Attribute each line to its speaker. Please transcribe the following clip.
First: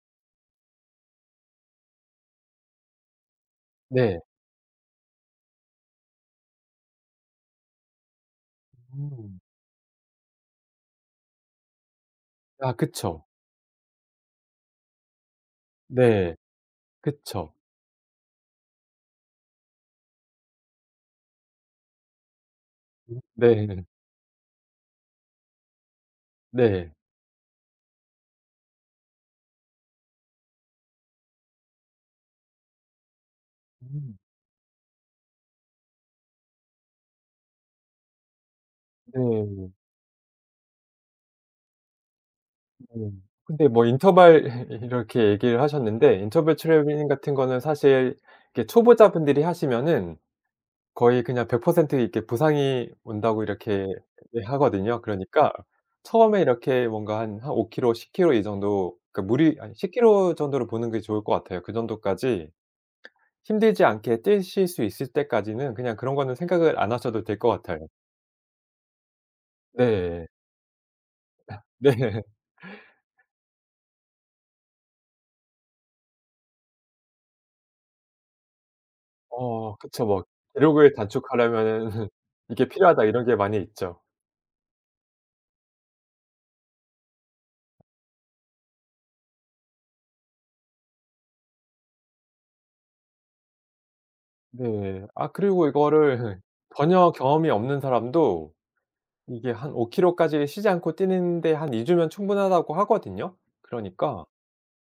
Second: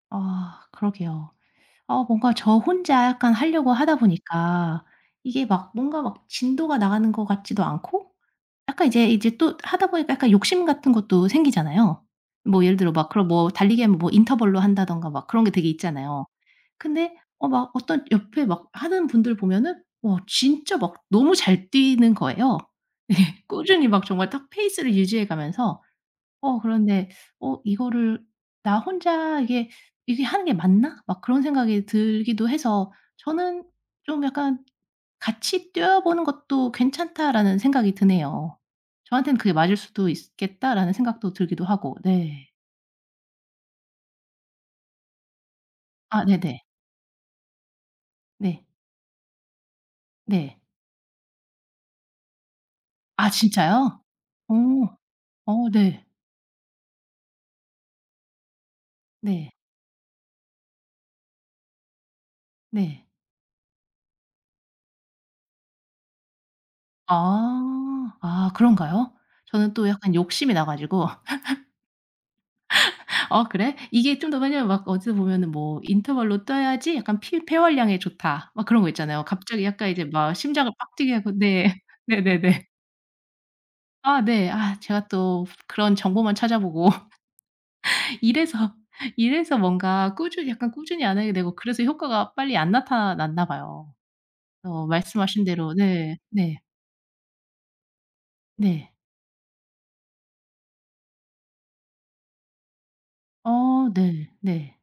Speaker 1: 아 그러게요. 아 뭔가 저 혼자 약간 하려고 하다
Speaker 2: 네.
Speaker 1: 보니까 이게 막 뭔가 막 진도가 나가는 것 같지도 않고 약간 이제 이제
Speaker 2: 음.
Speaker 1: 또 하다 보니까 약간 욕심 같은 것도 생기잖아요. 뭐
Speaker 2: 아
Speaker 1: 예를 들어 막
Speaker 2: 그쵸.
Speaker 1: 그런 뭐 달리기하면 뭐 인터벌로 한다든가 막 그런 게 되게 있잖아요.
Speaker 2: 네.
Speaker 1: 근데 어
Speaker 2: 그쵸.
Speaker 1: 막 어떤 옆에 막 하는 분들 보면은 와 진짜 막 너무 잘 뛰는 거예요. 예.
Speaker 2: 음. 네.
Speaker 1: 꾸준히 막 정말 탁 페이스를 유지해 가면서 어
Speaker 2: 네.
Speaker 1: 그런데 '어 이거를 나 혼자 이게, 이게 하는 게 맞나?' 막 그런 생각이 들기도 해서 저는
Speaker 2: 음.
Speaker 1: 좀 약간 같이 뛰어보는 것도 괜찮다라는 생각이 드네요. 저한테는 그게
Speaker 2: 네.
Speaker 1: 맞을 수도 있으 겠다라는 생각도 들기도 하고 네.
Speaker 2: 네. 근데 뭐 인터벌 이 이렇게 얘기를 하셨는데
Speaker 1: 아
Speaker 2: 인터벌
Speaker 1: 네네.
Speaker 2: 트레이닝 같은 거는 사실
Speaker 1: 네.
Speaker 2: 이렇게 초보자분들이 하시면은
Speaker 1: 네.
Speaker 2: 거의 그냥 100% 이렇게 부상이
Speaker 1: 아
Speaker 2: 온다고 이렇게
Speaker 1: 진짜요? 어.
Speaker 2: 얘기하거든요. 그러니까
Speaker 1: 어 네.
Speaker 2: 처음에 이렇게 뭔가 한 5km, 10km 이 정도 그러니까
Speaker 1: 네.
Speaker 2: 무리 아니 10km 정도로 보는 게 좋을 것 같아요. 그 정도까지
Speaker 1: 네.
Speaker 2: 힘들지 않게 뛰실 수 있을 때까지는 그냥 그런 거는 생각을 안 하셔도 될 것 같아요.
Speaker 1: 아. 아 그런가요? 저는 또 약간
Speaker 2: 네.
Speaker 1: 욕심이 나 가지고.
Speaker 2: 네.
Speaker 1: '어 그래?' 이게 좀 더 왜냐하면 막 어디서 보면은 뭐 "인터벌로 뛰어야지 약간 피 폐활량에 좋다." 막 그런 거 있잖아요. 갑자기
Speaker 2: 어어
Speaker 1: 약간 이제
Speaker 2: 그쵸. 뭐
Speaker 1: 막 심장을
Speaker 2: "기록을
Speaker 1: 빡 뛰게 하고 네.
Speaker 2: 단축하려면은
Speaker 1: 네네네.
Speaker 2: 이게 필요하다." 이런 게 많이 있죠.
Speaker 1: 아 네. 아 제가 또 그런 정보만 찾아보고. 이래서 이래서 뭔가 꾸준히 약간 꾸준히 안 하게 되고 그래서 효과가 빨리 안 나타났나 봐요. 어
Speaker 2: 네. 아
Speaker 1: 말씀하신
Speaker 2: 그리고
Speaker 1: 대로 네
Speaker 2: 이거를
Speaker 1: 네.
Speaker 2: 전혀 경험이 없는 사람도
Speaker 1: 네.
Speaker 2: 이게 한 5km 까지 쉬지 않고 뛰는 데 한 2 주면 충분하다고 하거든요.
Speaker 1: 어
Speaker 2: 그러니까
Speaker 1: 네. 네.